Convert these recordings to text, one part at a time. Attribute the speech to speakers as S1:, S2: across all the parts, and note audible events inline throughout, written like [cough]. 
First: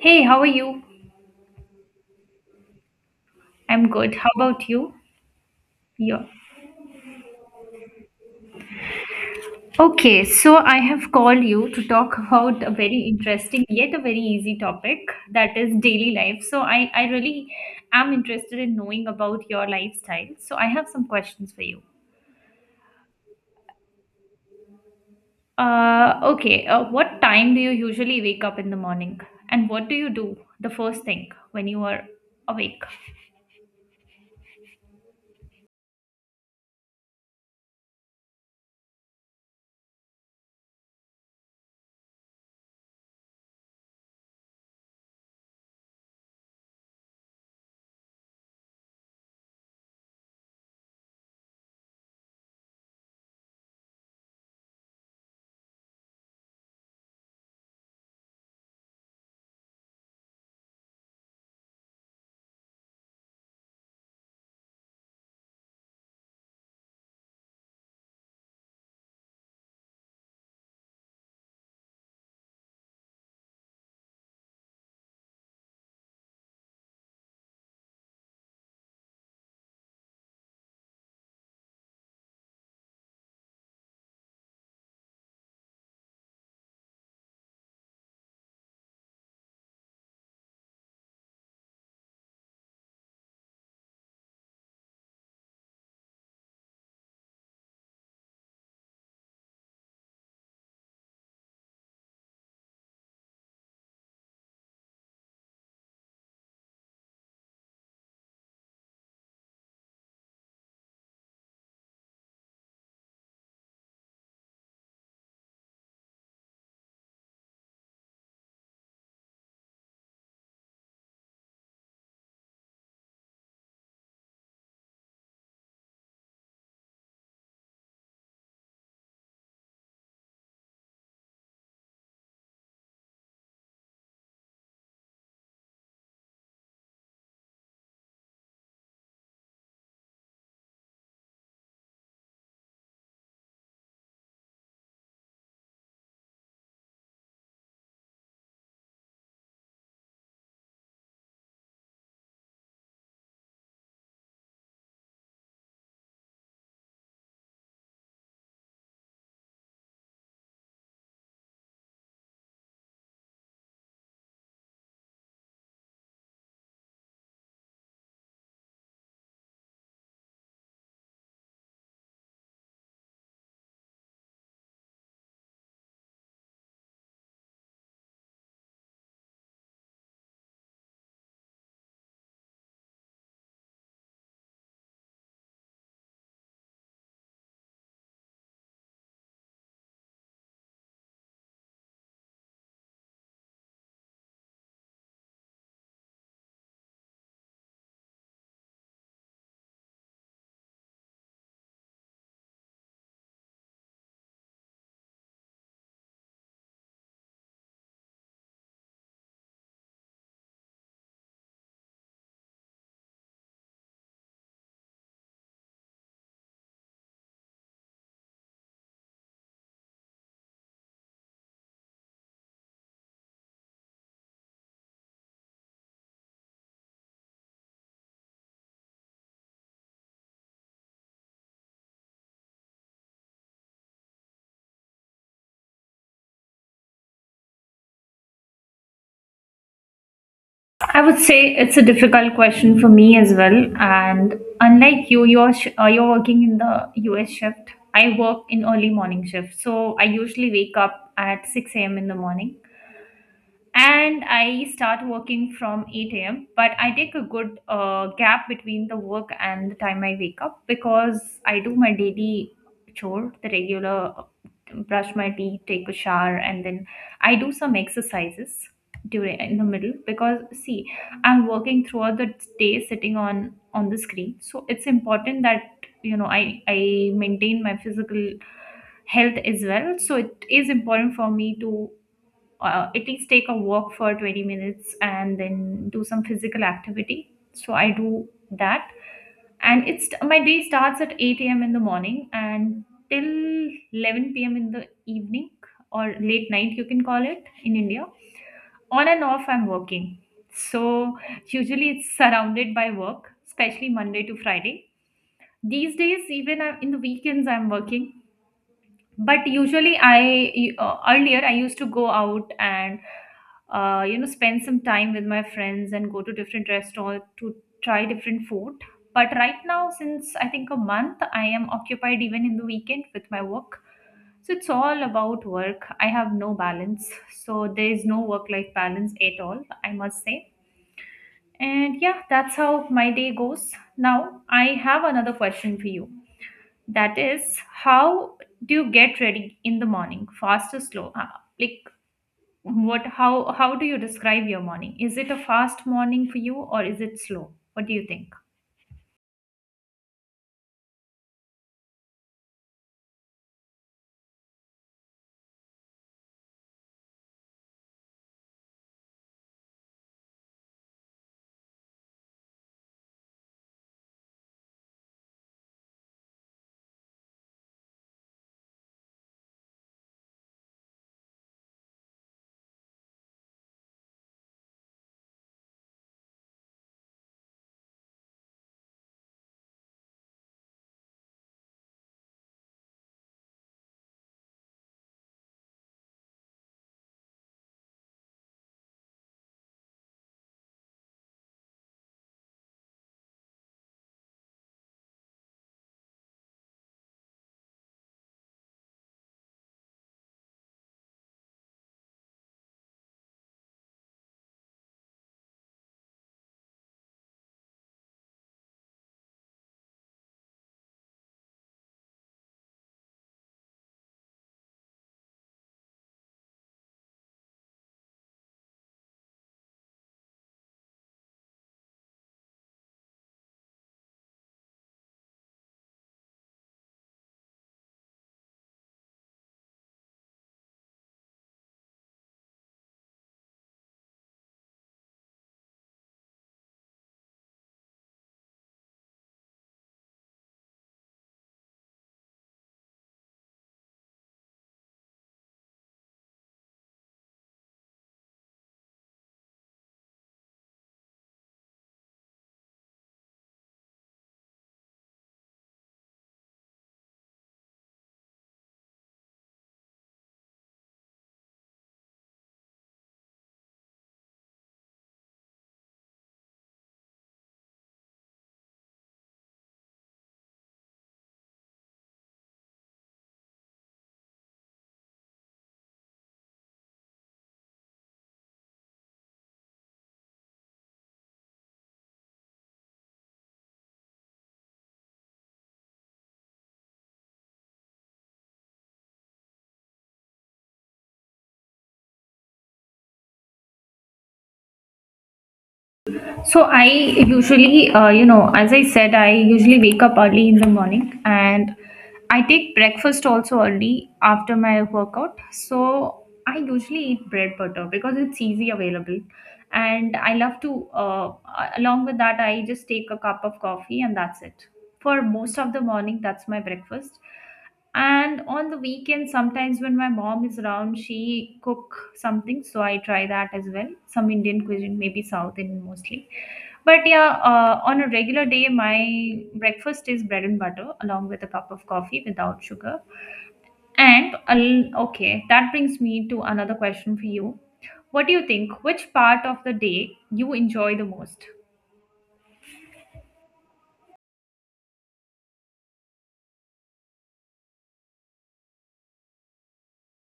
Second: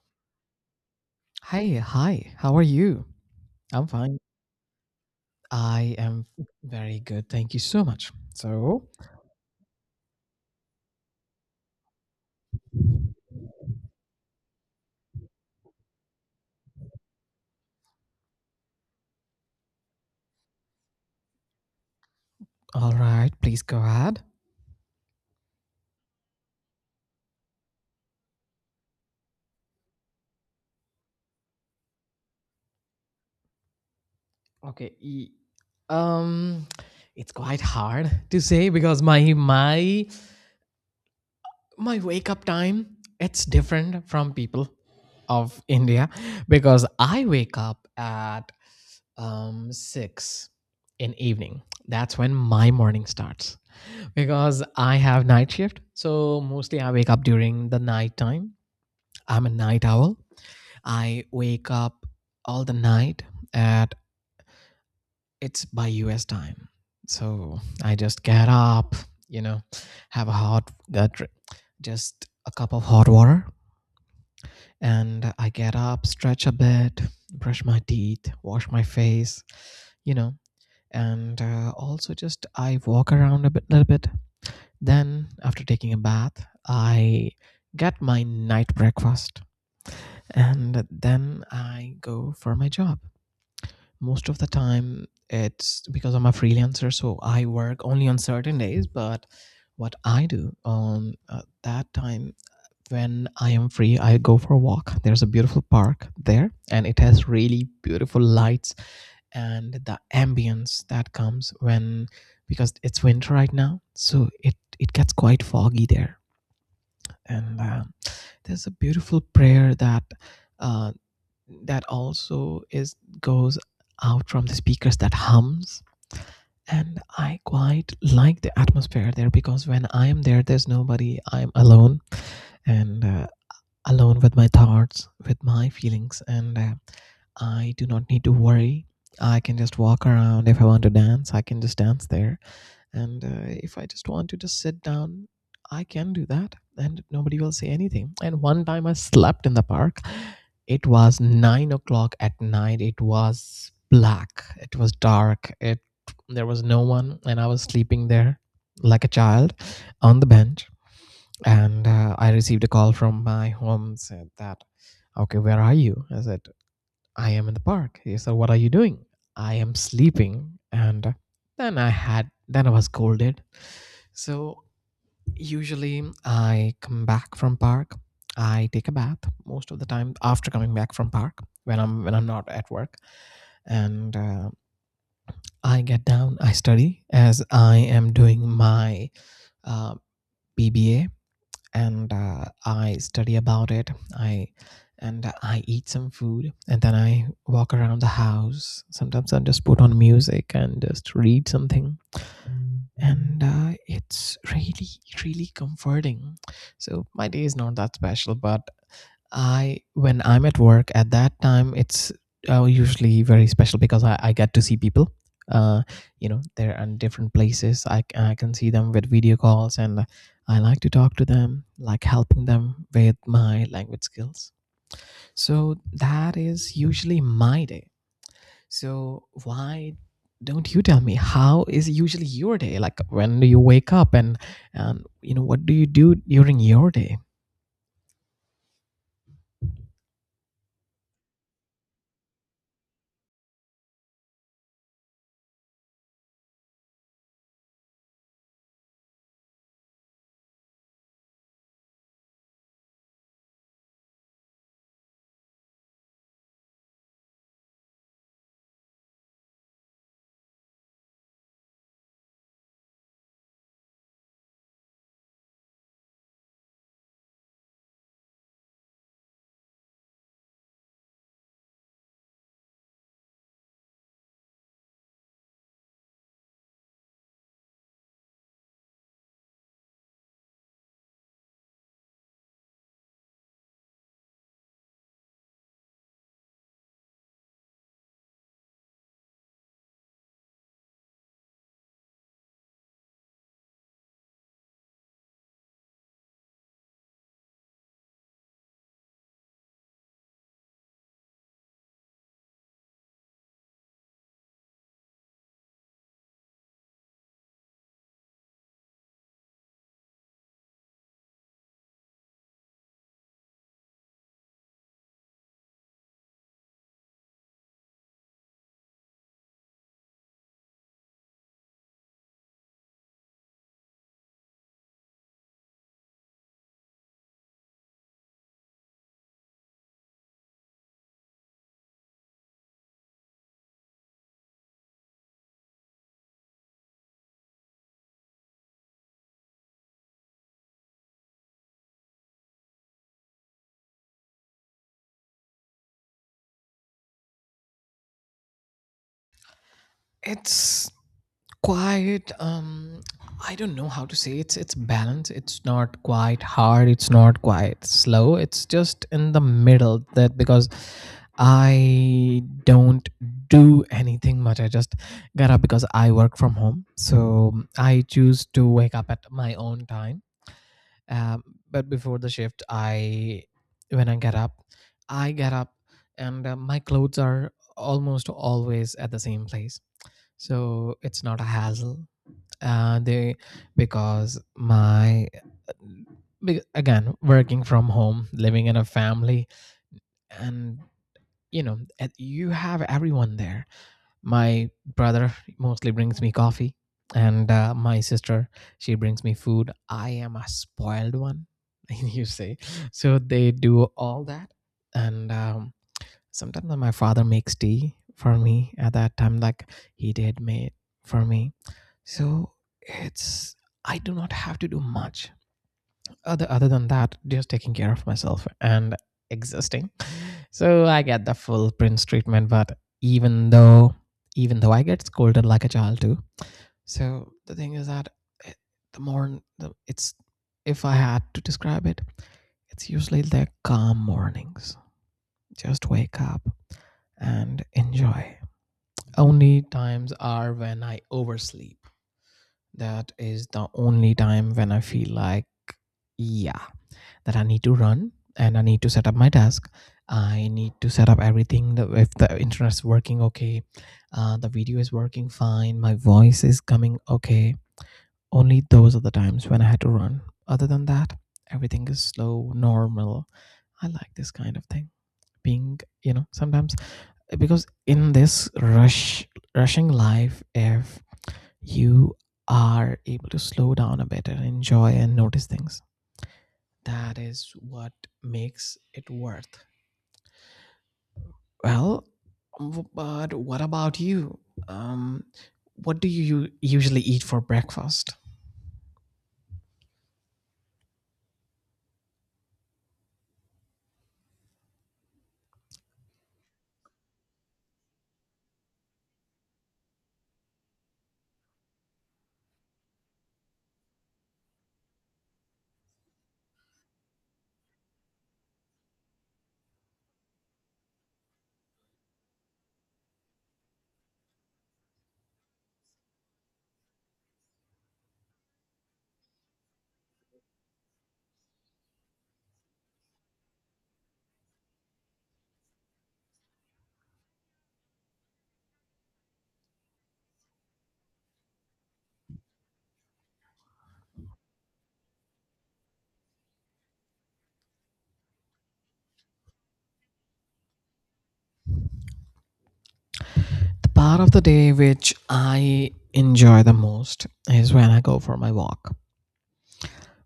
S1: Hey, how are you?
S2: Hi, hi. How are you? I'm
S1: I'm good.
S2: fine.
S1: How about you?
S2: I
S1: Yeah.
S2: am very good. Thank you so much. So,
S1: Okay, so I have called you to talk about a very interesting yet a very easy topic that is daily life. So I really am interested in knowing about your lifestyle. So I have some questions for you.
S2: all right, please go ahead.
S1: Okay, what time do you usually wake up in the morning? And what do you do the first thing when you are awake?
S2: Okay. Um, it's quite hard to say because my my wake up time it's different from people of India because I wake up at six in evening. That's when my morning starts. Because I have night shift, so mostly I wake up during the night time. I'm a night owl. I wake up all the night at it's by US time. So I just get up, you know, have a hot just a cup of hot water, and I get up, stretch a bit, brush my teeth, wash my face, you know, and also just I walk around a bit, little bit. Then, after taking a bath, I get my night breakfast and then I go for my job. Most of the time, it's because I'm a freelancer, so I work only on certain days. But what I do on that time when I am free, I go for a walk. There's a beautiful park there, and it has really beautiful lights and the ambience that comes when, because it's winter right now, so it gets quite foggy there, and there's a beautiful prayer that uh, that also is goes out from the speakers that hums, and I quite like the atmosphere there because when I am there there's nobody, I'm alone, and alone with my thoughts, with my feelings, and I do not need to worry. I can just walk around. If I want to dance I can just dance there, and if I just want to just sit down I can do that and nobody will say anything. And one time I slept in the park. It was 9 o'clock at night, it was black, it was dark, it, there was no one and I was sleeping there like a child on the bench, and I received a call from my home, said that, okay, where are you? I said I am in the park. He said, what are you doing? I am sleeping. And Then then I was scolded. So usually I come back from park. I take a bath most of the time after coming back from park when I'm not at work, and I get down. I study as I am doing my uh, BBA, and I study about it. I and I eat some food and then I walk around the house. Sometimes I just put on music and just read something, and it's really really comforting. So my day is not that special, but I, when I'm at work at that time it's usually very special because I get to see people, uh, you know, they're in different places. I can see them with video calls and I like to talk to them, like helping them with my language skills. So that is usually my day. So why don't you tell me how is usually your day? Like, when do you wake up and you know, what do you do during your day?
S1: I would say it's a difficult question for me as well. And unlike you, you're working in the US shift. I work in early morning shift, so I usually wake up at 6 a.m. in the morning, and I start working from 8 a.m. But I take a good gap between the work and the time I wake up because I do my daily chore, the regular brush my teeth, take a shower, and then I do some exercises during in the middle because see, I'm working throughout the day sitting on the screen, so it's important that I maintain my physical health as well. So it is important for me to at least take a walk for 20 minutes and then do some physical activity. So I do that. And it's my day starts at 8 a.m. in the morning and till 11 p.m. in the evening, or late night, you can call it in India. On and off, I'm working. So usually it's surrounded by work, especially Monday to Friday. These days, in the weekends, I'm working, but usually I earlier I used to go out and you know, spend some time with my friends and go to different restaurants to try different food. But right now, since I think a month, I am occupied even in the weekend with my work. So it's all about work. I have no balance. So there is no work life balance at all, I must say. And yeah, that's how my day goes. Now I have another question for you, that is, how do you get ready in the morning? Fast or slow? Like what how do you describe your morning? Is it a fast morning for you or is it slow? What do you think?
S2: It's quite. I don't know how to say, it's balanced. It's not quite hard, it's not quite slow, it's just in the middle. That because I don't do anything much. I just get up because I work from home. So I choose to wake up at my own time. Um, but before the shift, I, when I get up, I get up, and my clothes are almost always at the same place, so it's not a hassle. They, because my, again, working from home, living in a family, and, you know, and you have everyone there. My brother mostly brings me coffee, and my sister, she brings me food. I am a spoiled one, [laughs] you say. So they do all that, and sometimes when my father makes tea for me at that time, like he did made for me. So it's, I do not have to do much other than that, just taking care of myself and existing. So I get the full prince treatment, but even though I get scolded like a child too. So the thing is that, eh, it's, if I had to describe it, it's usually the calm mornings, just wake up and enjoy. Only times are when I oversleep. That is the only time when I feel like, yeah, that I need to run and I need to set up my desk. I need to set up everything. The, if the internet's working okay, the video is working fine, my voice is coming okay. Only those are the times when I had to run. Other than that, everything is slow, normal. I like this kind of thing. Being, you know, sometimes, because in this rushing life, if you are able to slow down a bit and enjoy and notice things, that is what makes it worth. Well, but what about you, um what do you usually eat for breakfast?
S1: So I usually, you know, as I said, I usually wake up early in the morning, and I take breakfast also early after my workout. So I usually eat bread butter because it's easy available. And I love to, along with that, I just take a cup of coffee, and that's it. For most of the morning, that's my breakfast. And on the weekend, sometimes when my mom is around, she cook something, so I try that as well. Some Indian cuisine, maybe South Indian mostly. But yeah, on a regular day, my breakfast is bread and butter along with a cup of coffee without sugar. Okay, that brings me to another question for you. What do you think? Which part of the day you enjoy the most?
S2: The part of the day which I enjoy the most is when I go for my walk,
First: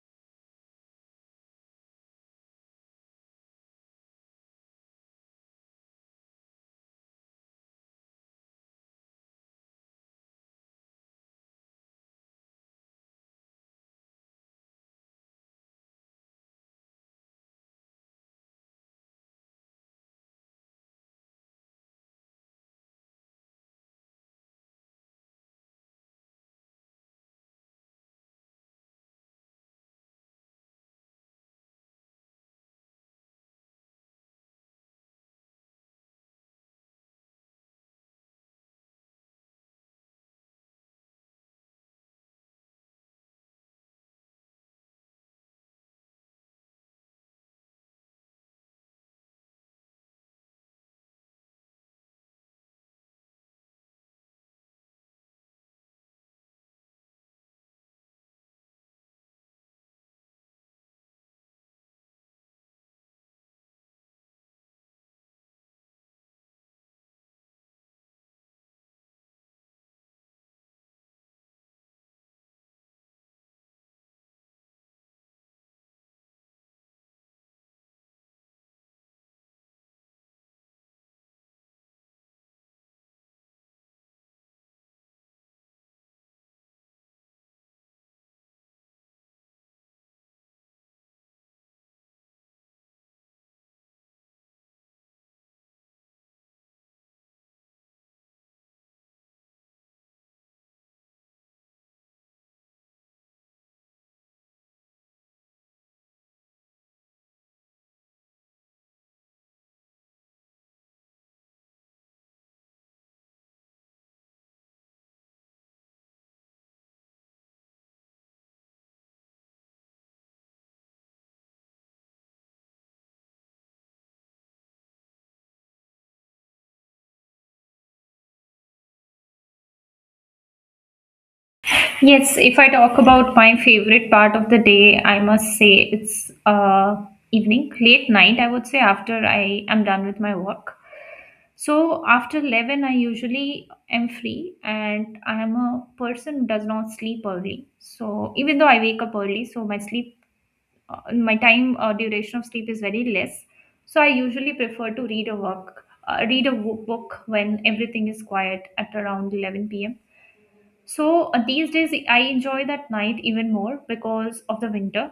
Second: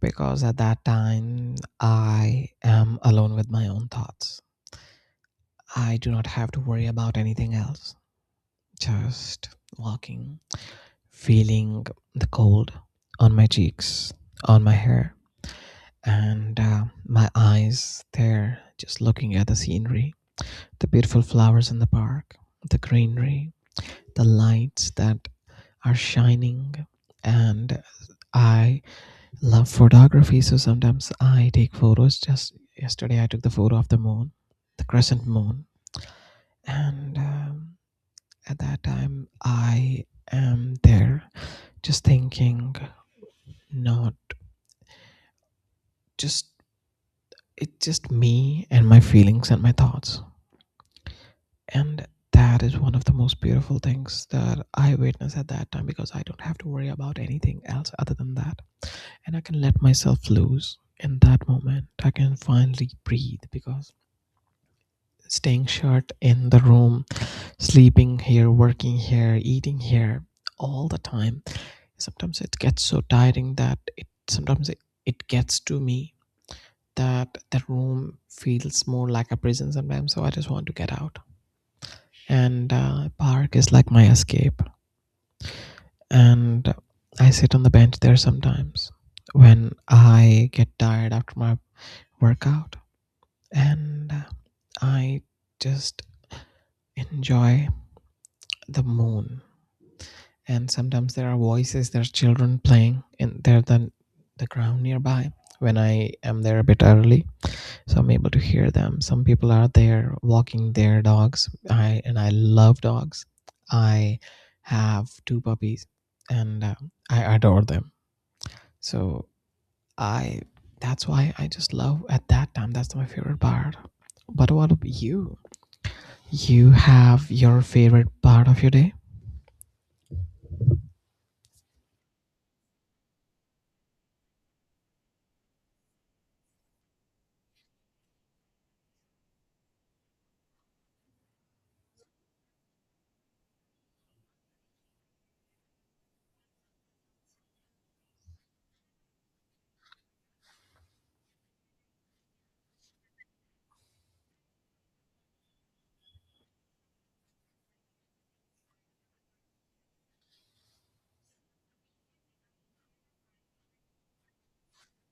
S2: because at that time I am alone with my own thoughts. I do not have to worry about anything else. Just walking, feeling the cold on my cheeks, on my hair, and my eyes there, just looking at the scenery, the beautiful flowers in the park, the greenery, the lights that are shining. And I love photography, so sometimes I take photos. Just yesterday, I took the photo of the moon, the crescent moon, and at that time, I am there just thinking, not just, it's just me and my feelings and my thoughts. And that is one of the most beautiful things that I witness at that time, because I don't have to worry about anything else other than that. And I can let myself loose in that moment. I can finally breathe because staying shut in the room, sleeping here, working here, eating here all the time, sometimes it gets so tiring that it gets to me, that the room feels more like a prison sometimes. So I just want to get out, and park is like my escape. And I sit on the bench there sometimes, when I get tired after my workout, and I just enjoy the moon. And sometimes there are voices, there's children playing and they're the ground nearby, when I am there a bit early, so I'm able to hear them. Some people are there walking their dogs. I love dogs. I have two puppies, and I adore them. So I that's why I just love at that time. That's my favorite part. But what about you? You have your favorite part of your day?
S1: Yes, if I talk about my favorite part of the day, I must say it's evening, late night, I would say, after I am done with my work. So after 11, I usually am free, and I am a person who does not sleep early. So even though I wake up early, so my sleep, my time duration of sleep is very less. So I usually prefer to read a book when everything is quiet at around 11 p.m. So these days I enjoy that night even more because of the winter,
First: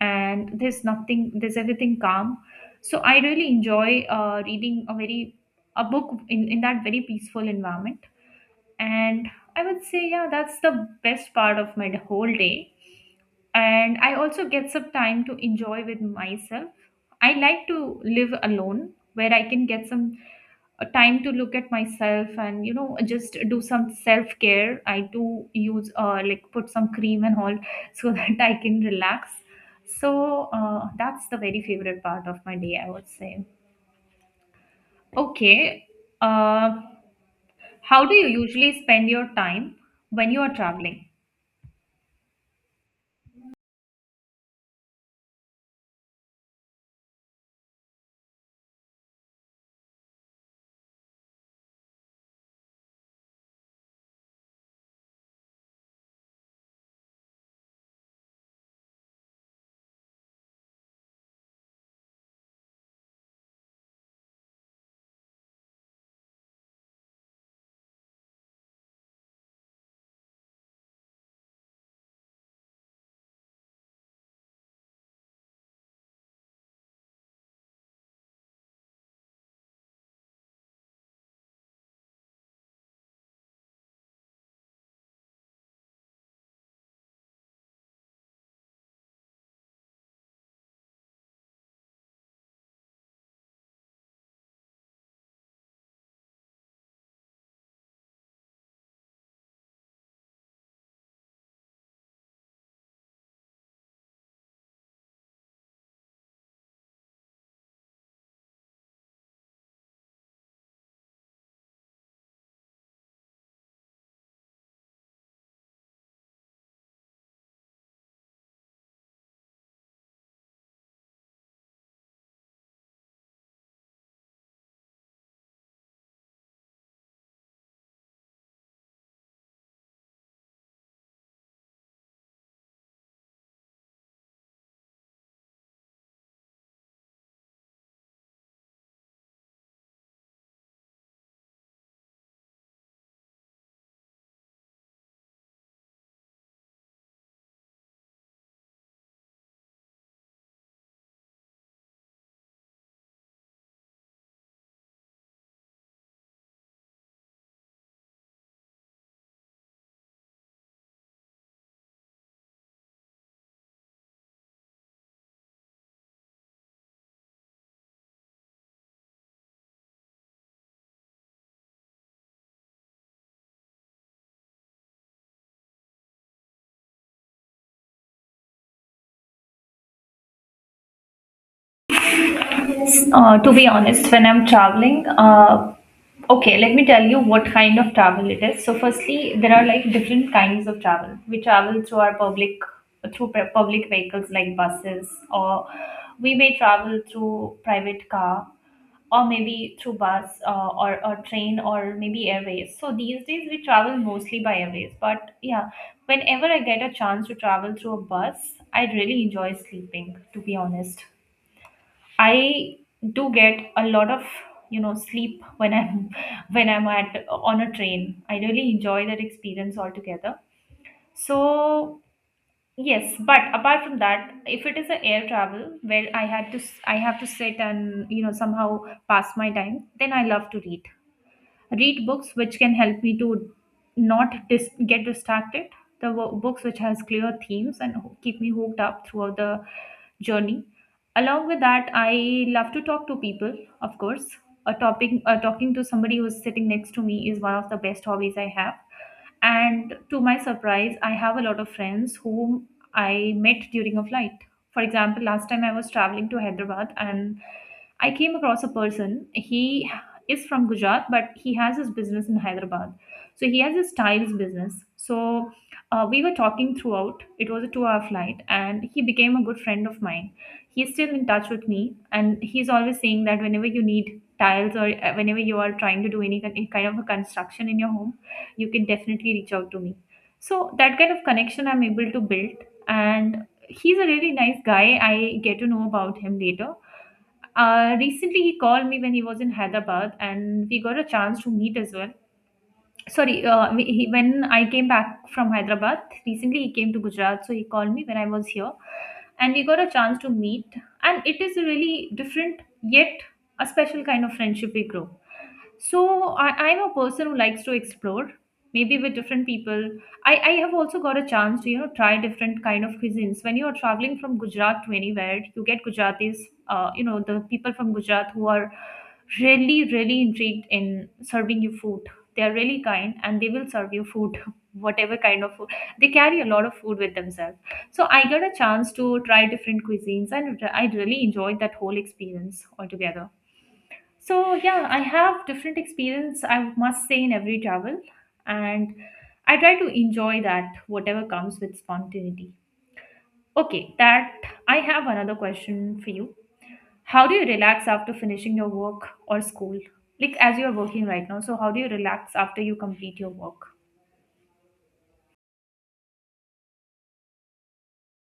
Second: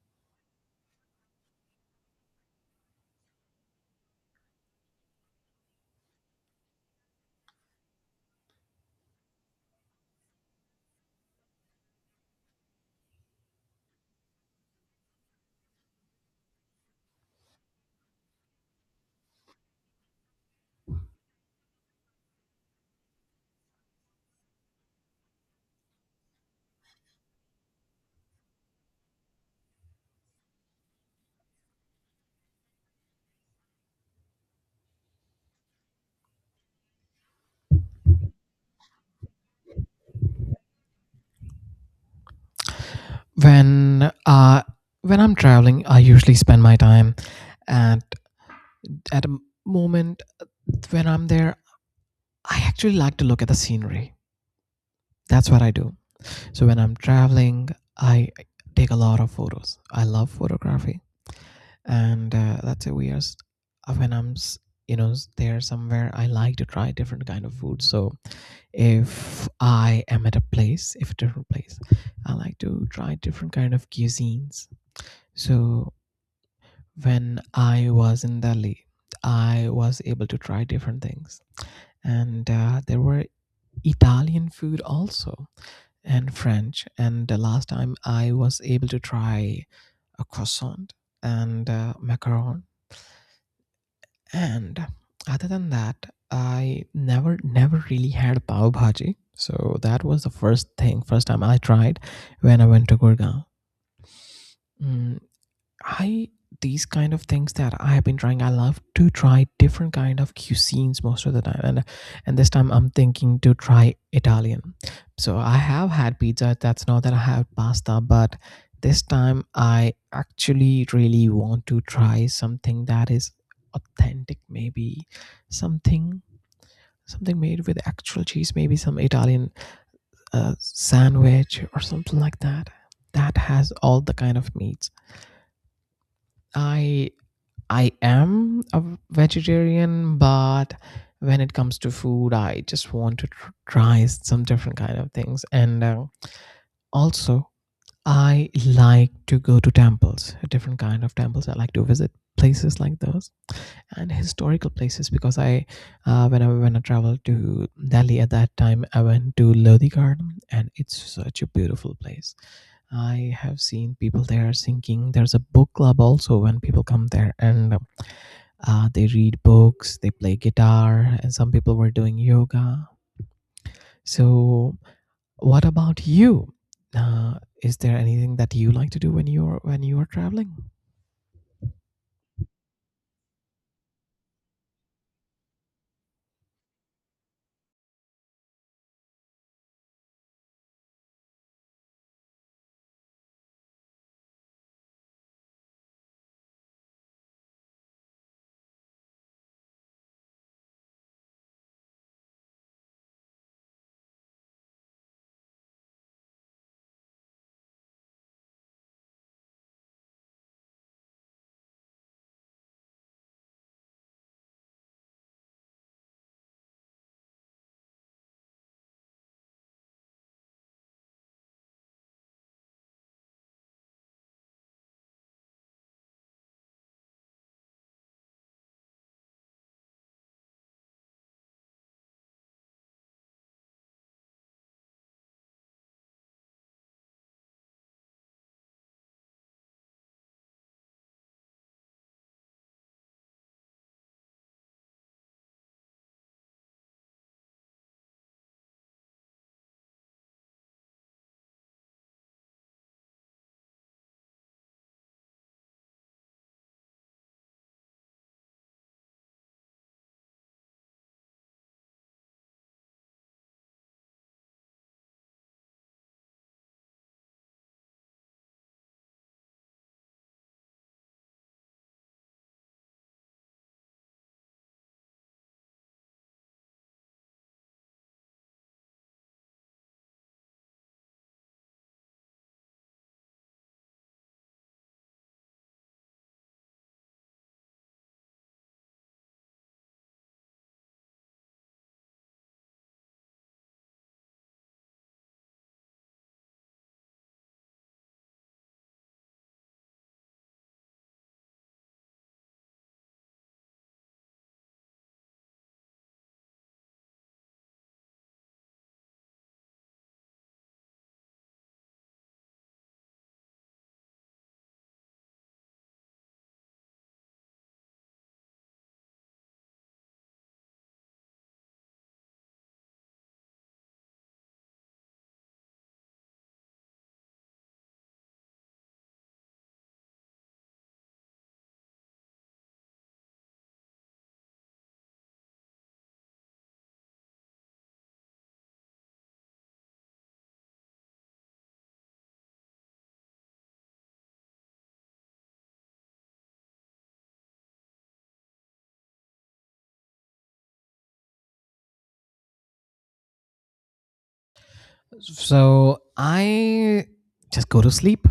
S1: and there's nothing, there's everything calm. So I really enjoy reading a very a book in that very peaceful environment. And I would say, yeah, that's the best part of my whole day. And I also get some time to enjoy with myself. I like to live alone where I can get some a time to look at myself and you know, just do some self care. I do use like put some cream and all [laughs] so that I can relax. So that's the very favorite part of my day, I would say. Okay. uh, how do you usually spend your time when you are traveling?
S2: when uh when I'm traveling, I usually spend my time at, a moment when I'm there. I actually like to look at the scenery. That's what I do. So when I'm traveling, I take a lot of photos. I love photography, and that's a weird. When you know, there somewhere, I like to try different kind of food. So if I am at a place, if a different place, I like to try different kind of cuisines. So when I was in Delhi, I was able to try different things, and there were Italian food also and French. And the last time I was able to try a croissant and macaron. And other than that, I never really had pav bhaji. So that was the first time I tried when I went to Gurgaon. Mm, I these kind of things that I have been trying. I love to try different kind of cuisines most of the time, and this time I'm thinking to try Italian. So I have had pizza. That's not that I have pasta, but this time I actually really want to try something that is authentic. Maybe something something made with actual cheese. Maybe some Italian sandwich or something like that. That has all the kind of meats. I I am a vegetarian, but when it comes to food, I just want to try some different kind of things. And Also, I like to go to temples, different kind of temples. I like to visit places like those and historical places, because I, when I traveled to Delhi at that time, I went to Lodi Garden, and it's such a beautiful place. I have seen people there singing. There's a book club also when people come there, and they read books, they play guitar, and some people were doing yoga. So what about you? Uh, is there anything that you like to do when you are traveling?
S1: To be honest, when I'm traveling, okay, let me tell you what kind of travel it is. So, firstly, there are like different kinds of travel. We travel through our public vehicles like buses, or we may travel through private car, or maybe through bus or train, or maybe airways. So these days we travel mostly by airways. But yeah, whenever I get a chance to travel through a bus, I really enjoy sleeping. To be honest. I do get a lot of, you know, sleep when I'm [laughs] when I'm at on a train. I really enjoy that experience altogether. So yes, but apart from that, if it is an air travel where I have to sit and you know, somehow pass my time, then I love to read books which can help me to not dis- get distracted, the books which has clear themes and keep me hooked up throughout the journey. Along with that, I love to talk to people, of course. A topic Talking to somebody who's sitting next to me is one of the best hobbies I have. And to my surprise, I have a lot of friends whom I met during a flight. For example, last time I was traveling to Hyderabad, and I came across a person. He is from Gujarat, but he has his business in Hyderabad. So he has his tiles business. So we were talking throughout. It was a 2 hour flight, and he became a good friend of mine. He's still in touch with me, and he's always saying that whenever you need tiles, or whenever you are trying to do any kind of a construction in your home, you can definitely reach out to me. So that kind of connection I'm able to build, and he's a really nice guy. I get to know about him later. Recently, he called me when he was in Hyderabad, and we got a chance to meet as well. Sorry, when I came back from Hyderabad, recently he came to Gujarat, so he called me when I was here, and we got a chance to meet. And it is a really different yet a special kind of friendship we grow. So I'm a person who likes to explore, maybe with different people. I have also got a chance to, you know, try different kind of cuisines. When you are traveling from Gujarat to anywhere, you get Gujaratis, you know, the people from Gujarat who are really, really intrigued in serving you food. They are really kind, and they will serve you food, [laughs] whatever kind of food. They carry a lot of food with themselves. So I got a chance to try different cuisines, and I really enjoyed that whole experience altogether. So yeah, I have different experience, I must say, in every travel, and I try to enjoy that whatever comes with spontaneity. Okay, that I have another question for you. How do you relax after finishing your work or school? Like as you are working right now, so how do you relax after you complete your work?
S2: So I just go to sleep.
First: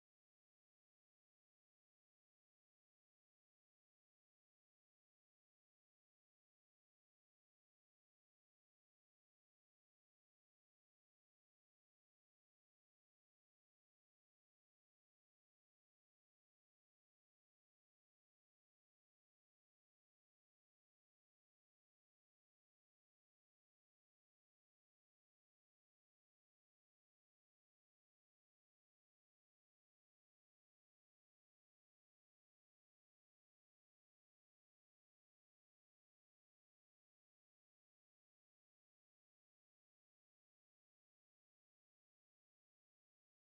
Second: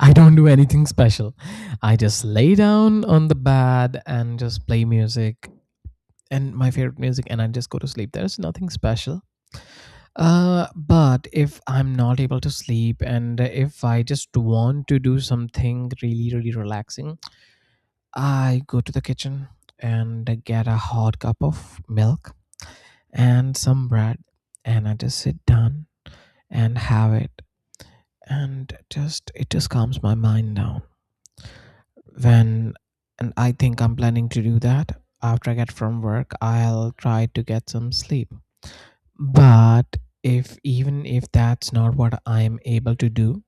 S2: I don't do anything special. I just lay down on the bed and just play music and my favorite music and I just go to sleep. There's nothing special. But if I'm not able to sleep and if I just want to do something really, really relaxing, I go to the kitchen and I get a hot cup of milk and some bread and I just sit down and have it, and just, it just calms my mind down. Then, and I think I'm planning to do that. After I get from work, I'll try to get some sleep. But if, even if that's not what I'm able to do,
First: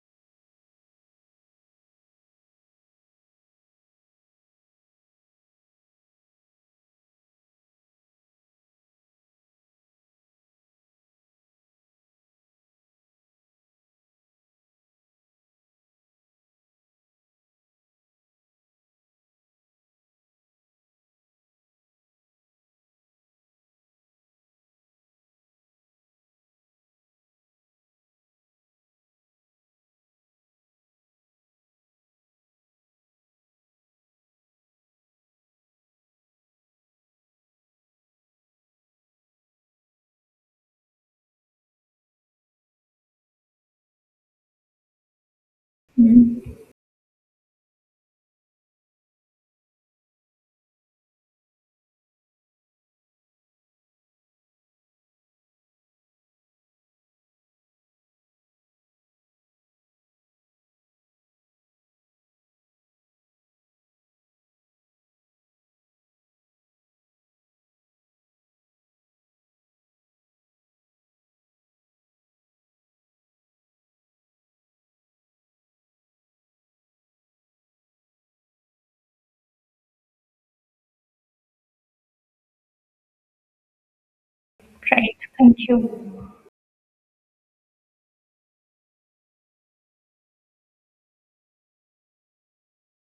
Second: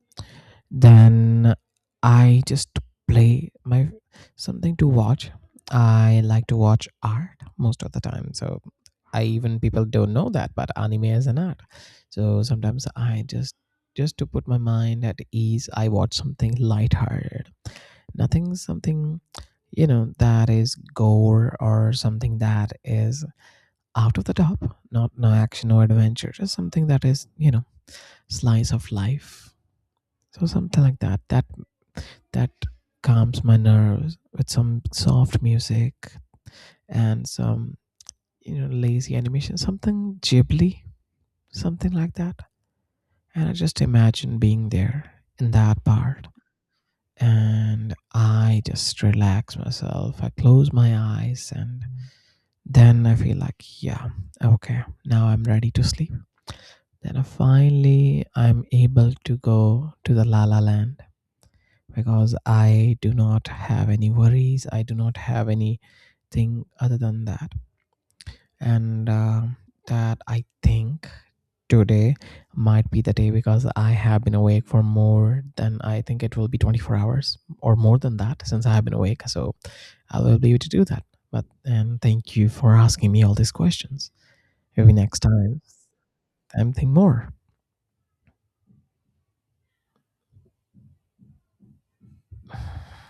S2: then I just play my something to watch. I like to watch art most of the time. So I, even people don't know that, but anime is an art. So sometimes I just to put my mind at ease, I watch something lighthearted. Nothing Something, you know, that is gore or something that is out of the top, not, no action or adventure, just something that is, you know, slice of life. So something like that. That calms my nerves with some soft music and some, you know, lazy animation, something ghibli, something like that. And I just imagine being there in that part
S1: Mhm.
S2: and I just relax myself. I close my eyes and then I feel like, yeah, okay, now I'm ready to sleep. Then I finally I'm able to go to the la la land because I do not have any worries. I do not have anything other than that. And That, I think today might be the day because I have been awake for more than, I think it will be 24 hours or more than that since I have been awake. So I will be able to do that. But, and thank you for asking me all these questions. Maybe
S1: Right.
S2: next
S1: Thank
S2: time,
S1: you.
S2: something more.